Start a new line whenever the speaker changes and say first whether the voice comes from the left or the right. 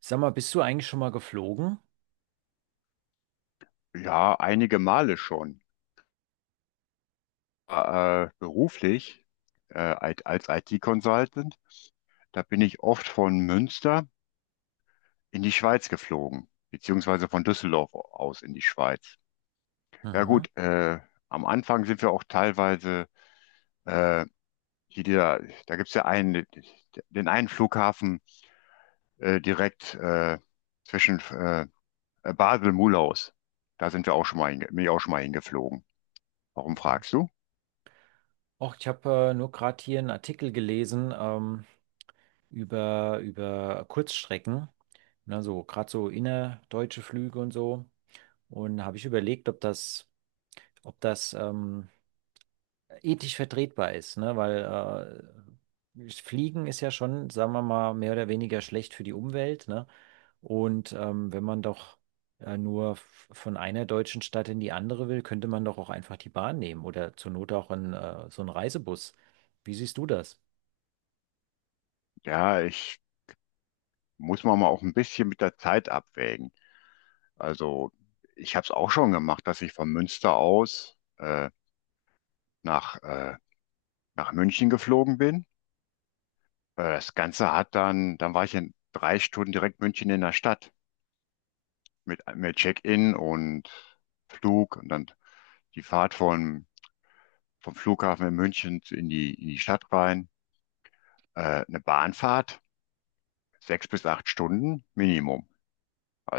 right: Sag mal, bist du eigentlich schon mal geflogen?
left: Ja, einige Male schon. Beruflich, als IT-Consultant, da bin ich oft von Münster in die Schweiz geflogen, beziehungsweise von Düsseldorf aus in die Schweiz. Ja
right: Mhm.
left: gut, am Anfang sind wir auch teilweise, äh, hier dieser, da gibt es ja einen, den einen Flughafen direkt, zwischen, Basel-Mulaus. Da sind wir auch schon mal, bin ich auch schon mal hingeflogen. Warum
right: Mhm.
left: fragst du?
right: Och, ich habe nur gerade hier einen Artikel gelesen über, über Kurzstrecken, ne, so gerade so innerdeutsche Flüge und so. Und habe ich überlegt, ob das, ob das ethisch vertretbar ist, ne? Weil Fliegen ist ja schon, sagen wir mal, mehr oder weniger schlecht für die Umwelt, ne? Und wenn man doch nur von einer deutschen Stadt in die andere will, könnte man doch auch einfach die Bahn nehmen oder zur Not auch einen, so einen Reisebus. Wie siehst du das?
left: Ja, ich muss man mal auch ein bisschen mit der Zeit abwägen. Also ich habe es auch schon gemacht, dass ich von Münster aus nach, nach München geflogen bin. Das Ganze hat dann war ich in drei Stunden direkt München in der Stadt mit Check-in und Flug und dann die Fahrt vom Flughafen in München in die Stadt rein. Eine Bahnfahrt, sechs bis acht Stunden Minimum.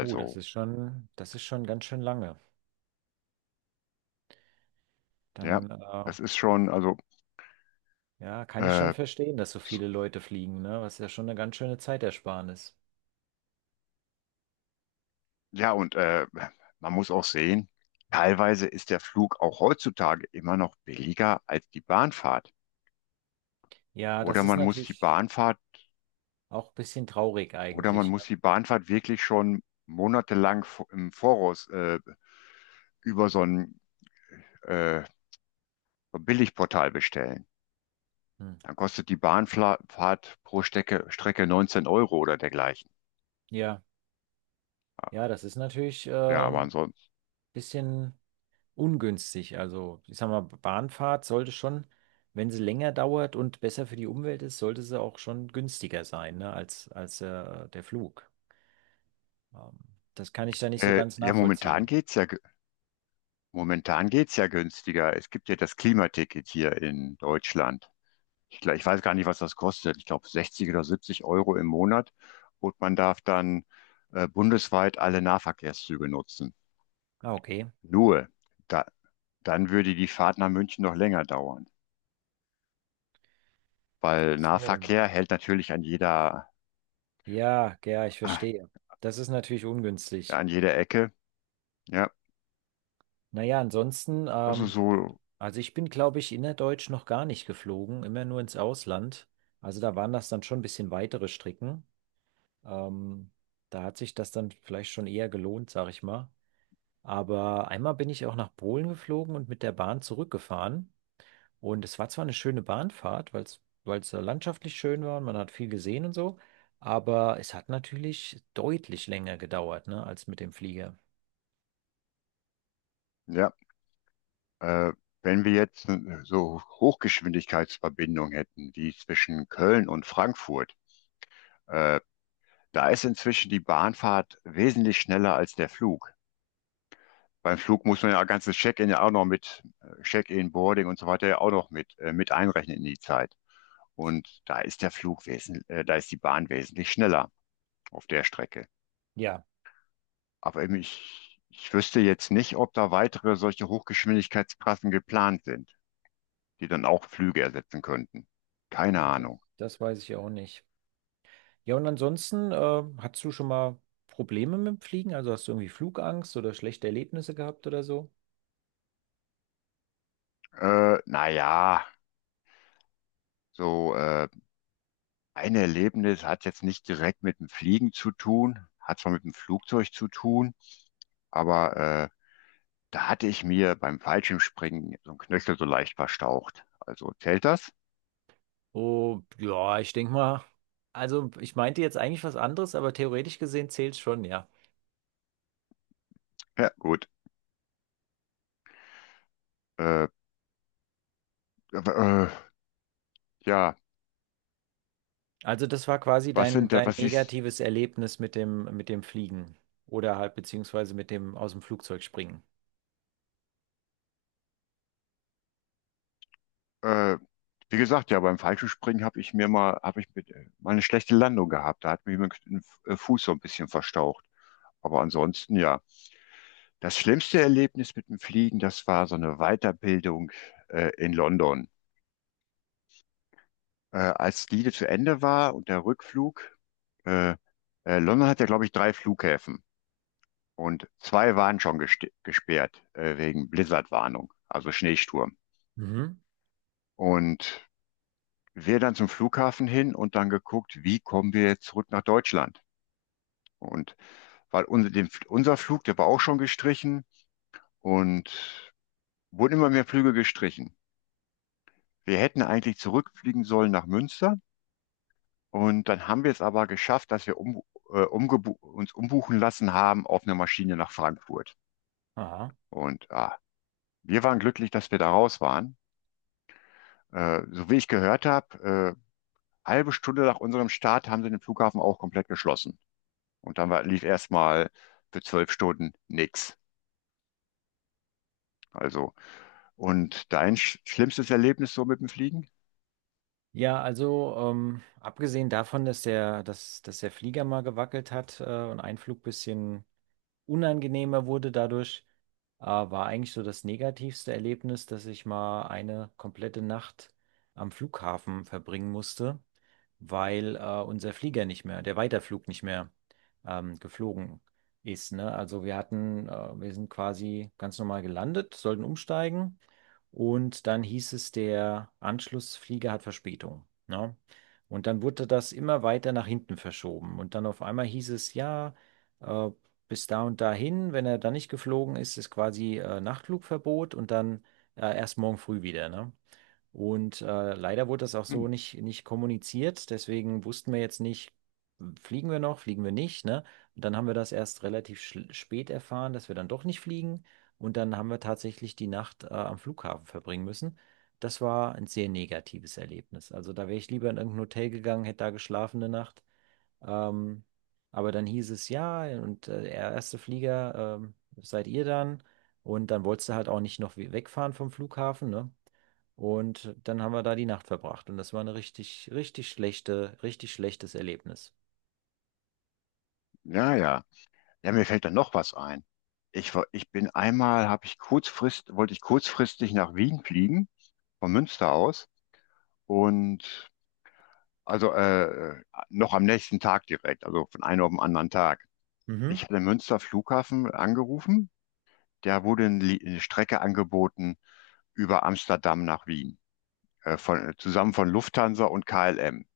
right: Oh, das ist schon ganz schön lange.
left: ja,
right: Dann,
left: das ist schon, also
right: ja, kann ich schon
left: äh,
right: verstehen, dass so viele Leute fliegen, ne? Was ja schon eine ganz schöne Zeitersparnis.
left: ja, und man muss auch sehen, teilweise ist der Flug auch heutzutage immer noch billiger als die Bahnfahrt.
right: Ja, das
left: Oder
right: ist
left: man muss die
right: natürlich
left: Bahnfahrt,
right: auch ein bisschen traurig
left: oder man
right: eigentlich. Ne?
left: muss die Bahnfahrt wirklich schon monatelang im Voraus über so ein äh, Billigportal bestellen.
right: Hm.
left: Dann kostet die Bahnfahrt pro Strecke 19 € oder dergleichen.
right: Ja, ja, das ist natürlich
left: Ja, aber ansonsten.
right: bisschen ungünstig. Also, ich sag mal, Bahnfahrt sollte schon, wenn sie länger dauert und besser für die Umwelt ist, sollte sie auch schon günstiger sein, ne, als, als der Flug. Ähm, das kann ich da nicht so ganz
left: Ja, momentan
right: nachvollziehen.
left: momentan geht's ja günstiger. Es gibt ja das Klimaticket hier in Deutschland. Ich weiß gar nicht, was das kostet. Ich glaube 60 oder 70 € im Monat. Und man darf dann bundesweit alle Nahverkehrszüge nutzen.
right: Ah, okay.
left: Nur, da, dann würde die Fahrt nach München noch länger dauern.
right: Ach
left: Weil
right: so.
left: Nahverkehr hält natürlich an
right: Ja, ja, ich
left: ah,
right: verstehe. Das ist natürlich ungünstig.
left: an jeder Ecke. Ja,
right: Naja, ansonsten,
left: also so,
right: also ich bin, glaube ich, innerdeutsch noch gar nicht geflogen, immer nur ins Ausland. Also da waren das dann schon ein bisschen weitere Strecken. Ähm, da hat sich das dann vielleicht schon eher gelohnt, sag ich mal. Aber einmal bin ich auch nach Polen geflogen und mit der Bahn zurückgefahren. Und es war zwar eine schöne Bahnfahrt, weil es, weil es landschaftlich schön war und man hat viel gesehen und so, aber es hat natürlich deutlich länger gedauert, ne, als mit dem Flieger.
left: ja. Äh, Wenn wir jetzt so Hochgeschwindigkeitsverbindungen hätten, wie zwischen Köln und Frankfurt, äh, da ist inzwischen die Bahnfahrt wesentlich schneller als der Flug. Beim Flug muss man ja ganzes Check-in ja auch noch mit, Check-in, Boarding und so weiter ja auch noch mit einrechnen in die Zeit. Und da ist der Flug da ist die Bahn wesentlich schneller auf der Strecke.
right: Ja,
left: Aber eben ich wüsste jetzt nicht, ob da weitere solche Hochgeschwindigkeitstrassen geplant sind, die dann auch Flüge ersetzen könnten. Keine
right: ja, das,
left: Ahnung.
right: das weiß ich auch nicht. Ja, und ansonsten, hast du schon mal Probleme mit dem Fliegen? Also hast du irgendwie Flugangst oder schlechte Erlebnisse gehabt oder so?
left: Naja, so ein Erlebnis hat jetzt nicht direkt mit dem Fliegen zu tun, hat zwar mit dem Flugzeug zu tun, aber da hatte ich mir beim Fallschirmspringen so einen Knöchel so leicht verstaucht. Also zählt das?
right: Oh, ja, ich denke mal, also ich meinte jetzt eigentlich was anderes, aber theoretisch gesehen zählt schon, ja.
left: Ja, gut. Äh, äh, ja,
right: Also das war quasi
left: was
right: dein,
left: sind
right: dein
left: was ist,
right: negatives Erlebnis mit dem Fliegen oder halt beziehungsweise mit dem aus dem Flugzeug springen.
left: äh, wie gesagt, ja, beim Fallschirmspringen habe ich mir habe ich mit, mal eine schlechte Landung gehabt. Da hat mir mein Fuß so ein bisschen verstaucht. Aber ansonsten, ja. Das schlimmste Erlebnis mit dem Fliegen, das war so eine Weiterbildung, in London. Als die zu Ende war und der Rückflug, äh, London hat ja, glaube ich, drei Flughäfen. Und zwei waren schon gesperrt, wegen Blizzardwarnung, also Schneesturm.
right: Mhm.
left: Und wir dann zum Flughafen hin und dann geguckt, wie kommen wir jetzt zurück nach Deutschland. Und weil unser Flug, der war auch schon gestrichen und wurden immer mehr Flüge gestrichen. Wir hätten eigentlich zurückfliegen sollen nach Münster und dann haben wir es aber geschafft, dass wir um, umgebu uns umbuchen lassen haben auf eine Maschine nach Frankfurt.
right: Aha.
left: Und ah, wir waren glücklich, dass wir da raus waren. So wie ich gehört habe, halbe Stunde nach unserem Start haben sie den Flughafen auch komplett geschlossen. Und dann war, lief erstmal für zwölf Stunden nichts. Also, und dein schlimmstes Erlebnis so mit dem Fliegen?
right: Ja, also abgesehen davon, dass der, dass, dass der Flieger mal gewackelt hat und ein Flug bisschen unangenehmer wurde dadurch, war eigentlich so das negativste Erlebnis, dass ich mal eine komplette Nacht am Flughafen verbringen musste, weil unser Flieger nicht mehr, der Weiterflug nicht mehr geflogen ist. Ne? Also wir hatten, wir sind quasi ganz normal gelandet, sollten umsteigen und dann hieß es, der Anschlussflieger hat Verspätung. Ne? Und dann wurde das immer weiter nach hinten verschoben. Und dann auf einmal hieß es, ja, äh, bis da und dahin. Wenn er dann nicht geflogen ist, ist quasi Nachtflugverbot und dann erst morgen früh wieder, ne? Und leider wurde das auch
left: Hm,
right: so nicht, nicht kommuniziert. Deswegen wussten wir jetzt nicht, hm, fliegen wir noch, fliegen wir nicht, ne? Und dann haben wir das erst relativ spät erfahren, dass wir dann doch nicht fliegen. Und dann haben wir tatsächlich die Nacht am Flughafen verbringen müssen. Das war ein sehr negatives Erlebnis. Also da wäre ich lieber in irgendein Hotel gegangen, hätte da geschlafen eine Nacht. Ähm, aber dann hieß es ja, und der erste Flieger seid ihr dann. Und dann wolltest du halt auch nicht noch wegfahren vom Flughafen, ne? Und dann haben wir da die Nacht verbracht. Und das war eine richtig, richtig schlechte, richtig schlechtes Erlebnis.
left: ja, ja. Ja, mir fällt dann noch was ein. Ich bin habe ich wollte ich kurzfristig nach Wien fliegen, von Münster aus. Und also noch am nächsten Tag direkt, also von einem auf den anderen Tag. Ich
right: Mhm.
left: hatte Münster Flughafen angerufen, der wurde eine Strecke angeboten über Amsterdam nach Wien, zusammen von Lufthansa und KLM.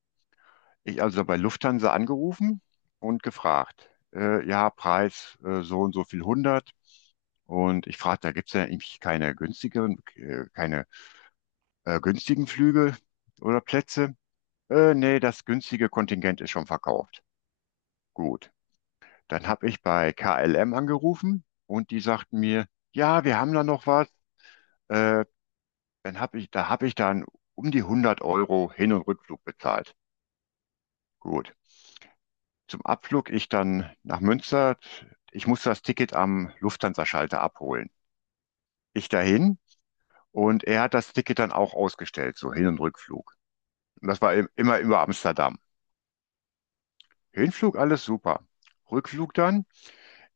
left: Ich also bei Lufthansa angerufen und gefragt, ja, Preis, so und so viel 100. Und ich fragte, da gibt es ja eigentlich keine günstigeren, keine günstigen Flüge oder Plätze. Nee, das günstige Kontingent ist schon verkauft. Gut. Dann habe ich bei KLM angerufen und die sagten mir, ja, wir haben da noch was. Äh, Dann habe da habe ich dann um die 100 € Hin- und Rückflug bezahlt. Gut. Zum Abflug ich dann nach Münster. Ich musste das Ticket am Lufthansa-Schalter abholen. Ich dahin und er hat das Ticket dann auch ausgestellt, so Hin- und Rückflug. Und das war immer über Amsterdam. Hinflug alles super. Rückflug dann.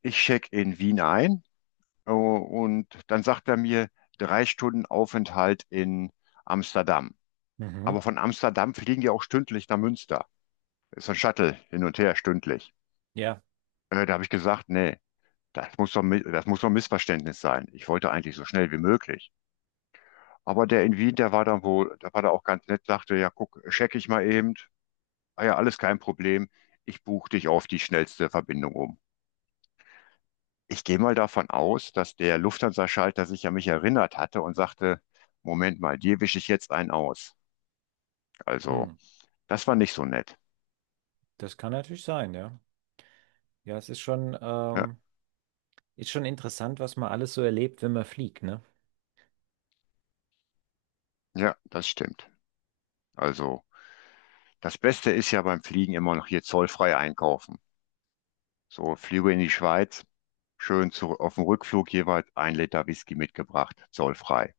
left: Ich check in Wien ein, und dann sagt er mir drei Stunden Aufenthalt in Amsterdam. Aber
right: Mhm.
left: von Amsterdam fliegen die auch stündlich nach Münster. Ist so ein Shuttle hin und her stündlich.
right: Ja.
left: Da habe ich gesagt, nee, das muss doch ein Missverständnis sein. Ich wollte eigentlich so schnell wie möglich. Aber der in Wien, der war da auch ganz nett, sagte, ja, guck, check ich mal eben. Ah ja, alles kein Problem. Ich buche dich auf die schnellste Verbindung um. Ich gehe mal davon aus, dass der Lufthansa-Schalter sich an mich erinnert hatte und sagte, Moment mal, dir wische ich jetzt einen aus.
right: Hm.
left: Also, das war nicht so nett.
right: Das kann natürlich sein, ja. Ja, es
left: Ja,
right: ist schon interessant, was man alles so erlebt, wenn man fliegt, ne?
left: ja, das stimmt. Also, das Beste ist ja beim Fliegen immer noch hier zollfrei einkaufen. So, Flüge in die Schweiz, schön zu, auf dem Rückflug jeweils ein Liter Whisky mitgebracht, zollfrei.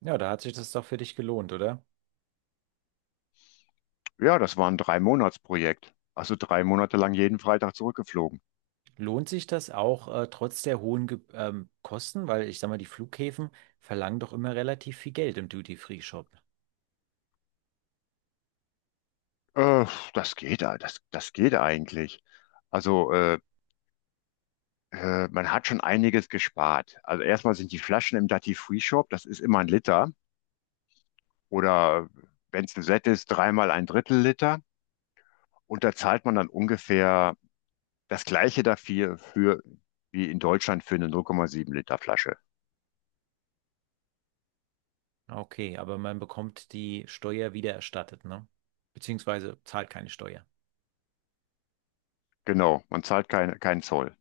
right: Ja, da hat sich das doch für dich gelohnt, oder?
left: Ja, das war ein Drei-Monats-Projekt. Also drei Monate lang jeden Freitag zurückgeflogen.
right: Lohnt sich das auch trotz der hohen Ge Kosten? Weil ich sag mal, die Flughäfen verlangen doch immer relativ viel Geld im Duty-Free-Shop.
left: Äh, Das geht, das geht eigentlich. Also, man hat schon einiges gespart. Also erstmal sind die Flaschen im Duty Free Shop, das ist immer ein Liter. Oder wenn es ein Set ist, dreimal ein Drittel Liter. Und da zahlt man dann ungefähr das gleiche dafür für, wie in Deutschland für eine 0,7 Liter Flasche.
right: Okay, aber man bekommt die Steuer wiedererstattet, ne? Beziehungsweise zahlt keine Steuer.
left: Genau, man zahlt keinen Zoll.